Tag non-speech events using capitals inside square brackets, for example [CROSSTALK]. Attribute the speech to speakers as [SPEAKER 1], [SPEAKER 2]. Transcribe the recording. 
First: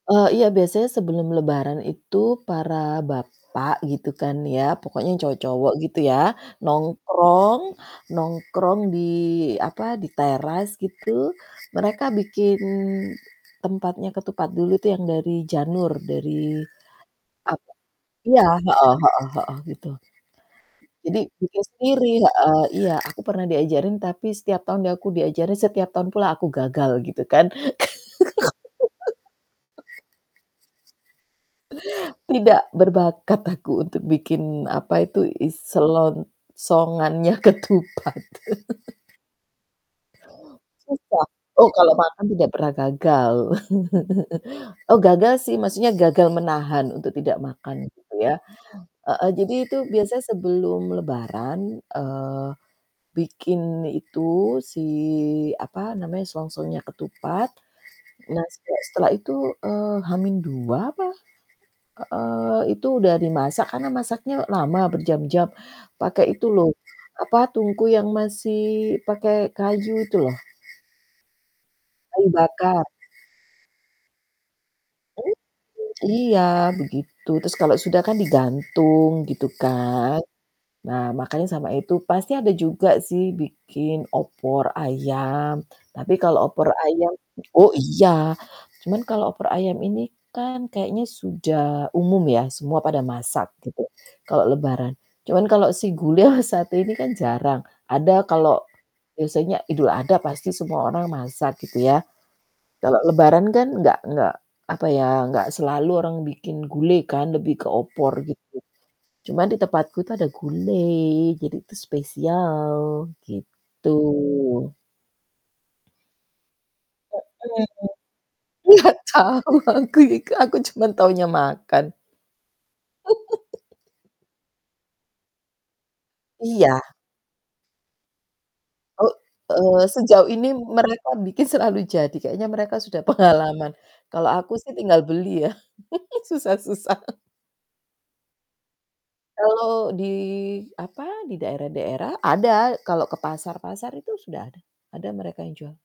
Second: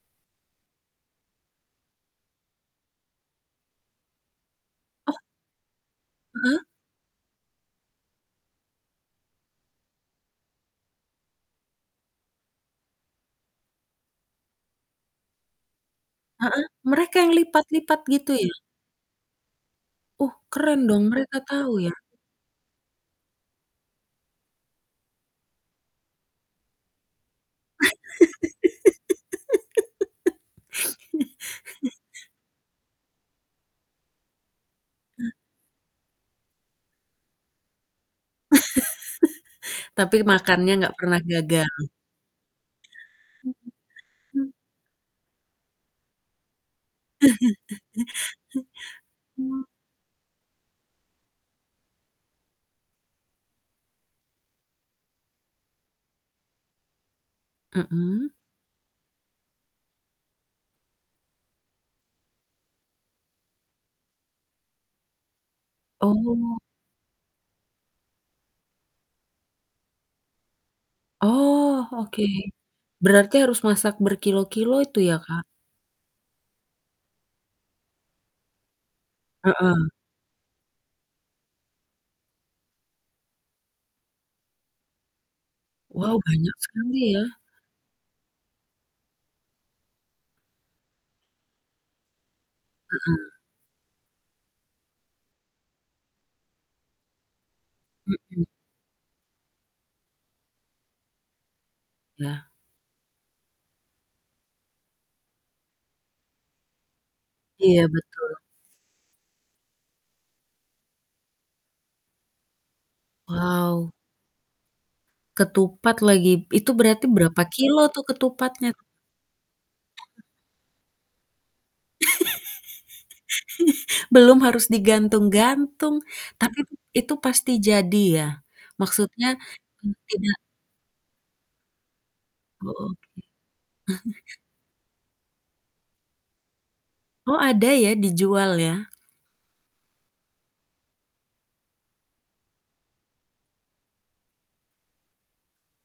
[SPEAKER 1] Eee, iya biasanya sebelum lebaran itu para bapak gitu kan ya, pokoknya
[SPEAKER 2] Oh.
[SPEAKER 1] yang cowok-cowok gitu ya,
[SPEAKER 2] Heeh.
[SPEAKER 1] nongkrong, nongkrong di apa, di teras gitu, mereka bikin tempatnya ketupat dulu tuh yang dari janur, dari
[SPEAKER 2] Heeh, mereka yang
[SPEAKER 1] apa
[SPEAKER 2] lipat-lipat gitu
[SPEAKER 1] iya
[SPEAKER 2] ya?
[SPEAKER 1] heeh heeh heeh gitu.
[SPEAKER 2] Uh, keren dong,
[SPEAKER 1] Jadi
[SPEAKER 2] mereka
[SPEAKER 1] bikin
[SPEAKER 2] tahu ya.
[SPEAKER 1] sendiri, heeh. Iya aku pernah diajarin tapi setiap tahun aku diajarin, setiap tahun pula aku gagal gitu kan. [GIGGLES]
[SPEAKER 2] [LAUGHS]
[SPEAKER 1] Tidak berbakat aku untuk bikin apa itu
[SPEAKER 2] Ah.
[SPEAKER 1] i selongsongannya ketupat. [CHUCKLES]
[SPEAKER 2] [LAUGHS] Tapi makannya nggak pernah
[SPEAKER 1] Susah.
[SPEAKER 2] gagal.
[SPEAKER 1] Oh, kalau makan tidak pernah gagal.
[SPEAKER 2] Mhm, mmm.
[SPEAKER 1] [CHUCKLES] Oh gagal sih maksudnya gagal menahan untuk tidak makan gitu ya.
[SPEAKER 2] [CHUCKLES]
[SPEAKER 1] Heeh, jadi
[SPEAKER 2] Oh.
[SPEAKER 1] itu biasanya sebelum lebaran, eee, bikin itu, si apa namanya, selongsongnya ketupat.
[SPEAKER 2] Mhm.
[SPEAKER 1] Nah sejak setelah itu, eee, H-2 apa heeh, Itu udah dimasak karena masaknya lama, berjam-jam, pakai itu
[SPEAKER 2] Oh.
[SPEAKER 1] loh apa, tungku yang masih pakai kayu itu loh.
[SPEAKER 2] Oh, oke.
[SPEAKER 1] Kayu bakar.
[SPEAKER 2] Berarti harus masak berkilogram-kilogram itu ya
[SPEAKER 1] Mmm,
[SPEAKER 2] Kak.
[SPEAKER 1] iya begitu, terus kalau sudah kan digantung gitu
[SPEAKER 2] Heeh.
[SPEAKER 1] kan. Nah makannya sama itu. Pasti ada juga sih bikin opor ayam, tapi
[SPEAKER 2] Wow,
[SPEAKER 1] kalau
[SPEAKER 2] banyak
[SPEAKER 1] opor ayam
[SPEAKER 2] sekali ya.
[SPEAKER 1] oh iya, cuman kalau opor ayam ini kan kayaknya sudah umum ya, semua pada
[SPEAKER 2] Heeh.
[SPEAKER 1] masak gitu, kalau lebaran. Cuman kalau si gule [CHUCKLES] satu ini kan jarang, ada
[SPEAKER 2] Mhm.
[SPEAKER 1] kalau biasanya Idul Adha pasti semua orang masak gitu ya,
[SPEAKER 2] Lah.
[SPEAKER 1] kalau lebaran kan enggak enggak apa ya, enggak selalu orang bikin gulai kan, lebih ke
[SPEAKER 2] Iya,
[SPEAKER 1] opor
[SPEAKER 2] betul.
[SPEAKER 1] gitu, cuma di tempatku itu ada gulai jadi itu spesial gitu.
[SPEAKER 2] Wow. Ketupat lagi. Itu berarti berapa
[SPEAKER 1] Mhm.
[SPEAKER 2] kilogram tuh ketupatnya?
[SPEAKER 1] Nggak tau aku juga, aku cuman taunya makan.
[SPEAKER 2] [GIGGLES]
[SPEAKER 1] [LAUGHS]
[SPEAKER 2] Belum harus digantung-gantung, tapi it
[SPEAKER 1] Iya.
[SPEAKER 2] itu pasti jadi ya?
[SPEAKER 1] Oh,
[SPEAKER 2] Maksudnya,
[SPEAKER 1] eee,
[SPEAKER 2] mmm,
[SPEAKER 1] sejauh
[SPEAKER 2] tidak
[SPEAKER 1] ini mereka bikin selalu jadi, kayaknya
[SPEAKER 2] Oh,
[SPEAKER 1] mereka
[SPEAKER 2] oke.
[SPEAKER 1] sudah pengalaman, kalau
[SPEAKER 2] [CHUCKLES]
[SPEAKER 1] aku sih tinggal beli ya [CHUCKLES] susah-susah. [CHUCKLES]
[SPEAKER 2] Oh, ada ya dijual ya?
[SPEAKER 1] Kalau di apa, di daerah-daerah ada, kalau ke pasar-pasar itu sudah ada. Ada mereka yang jual.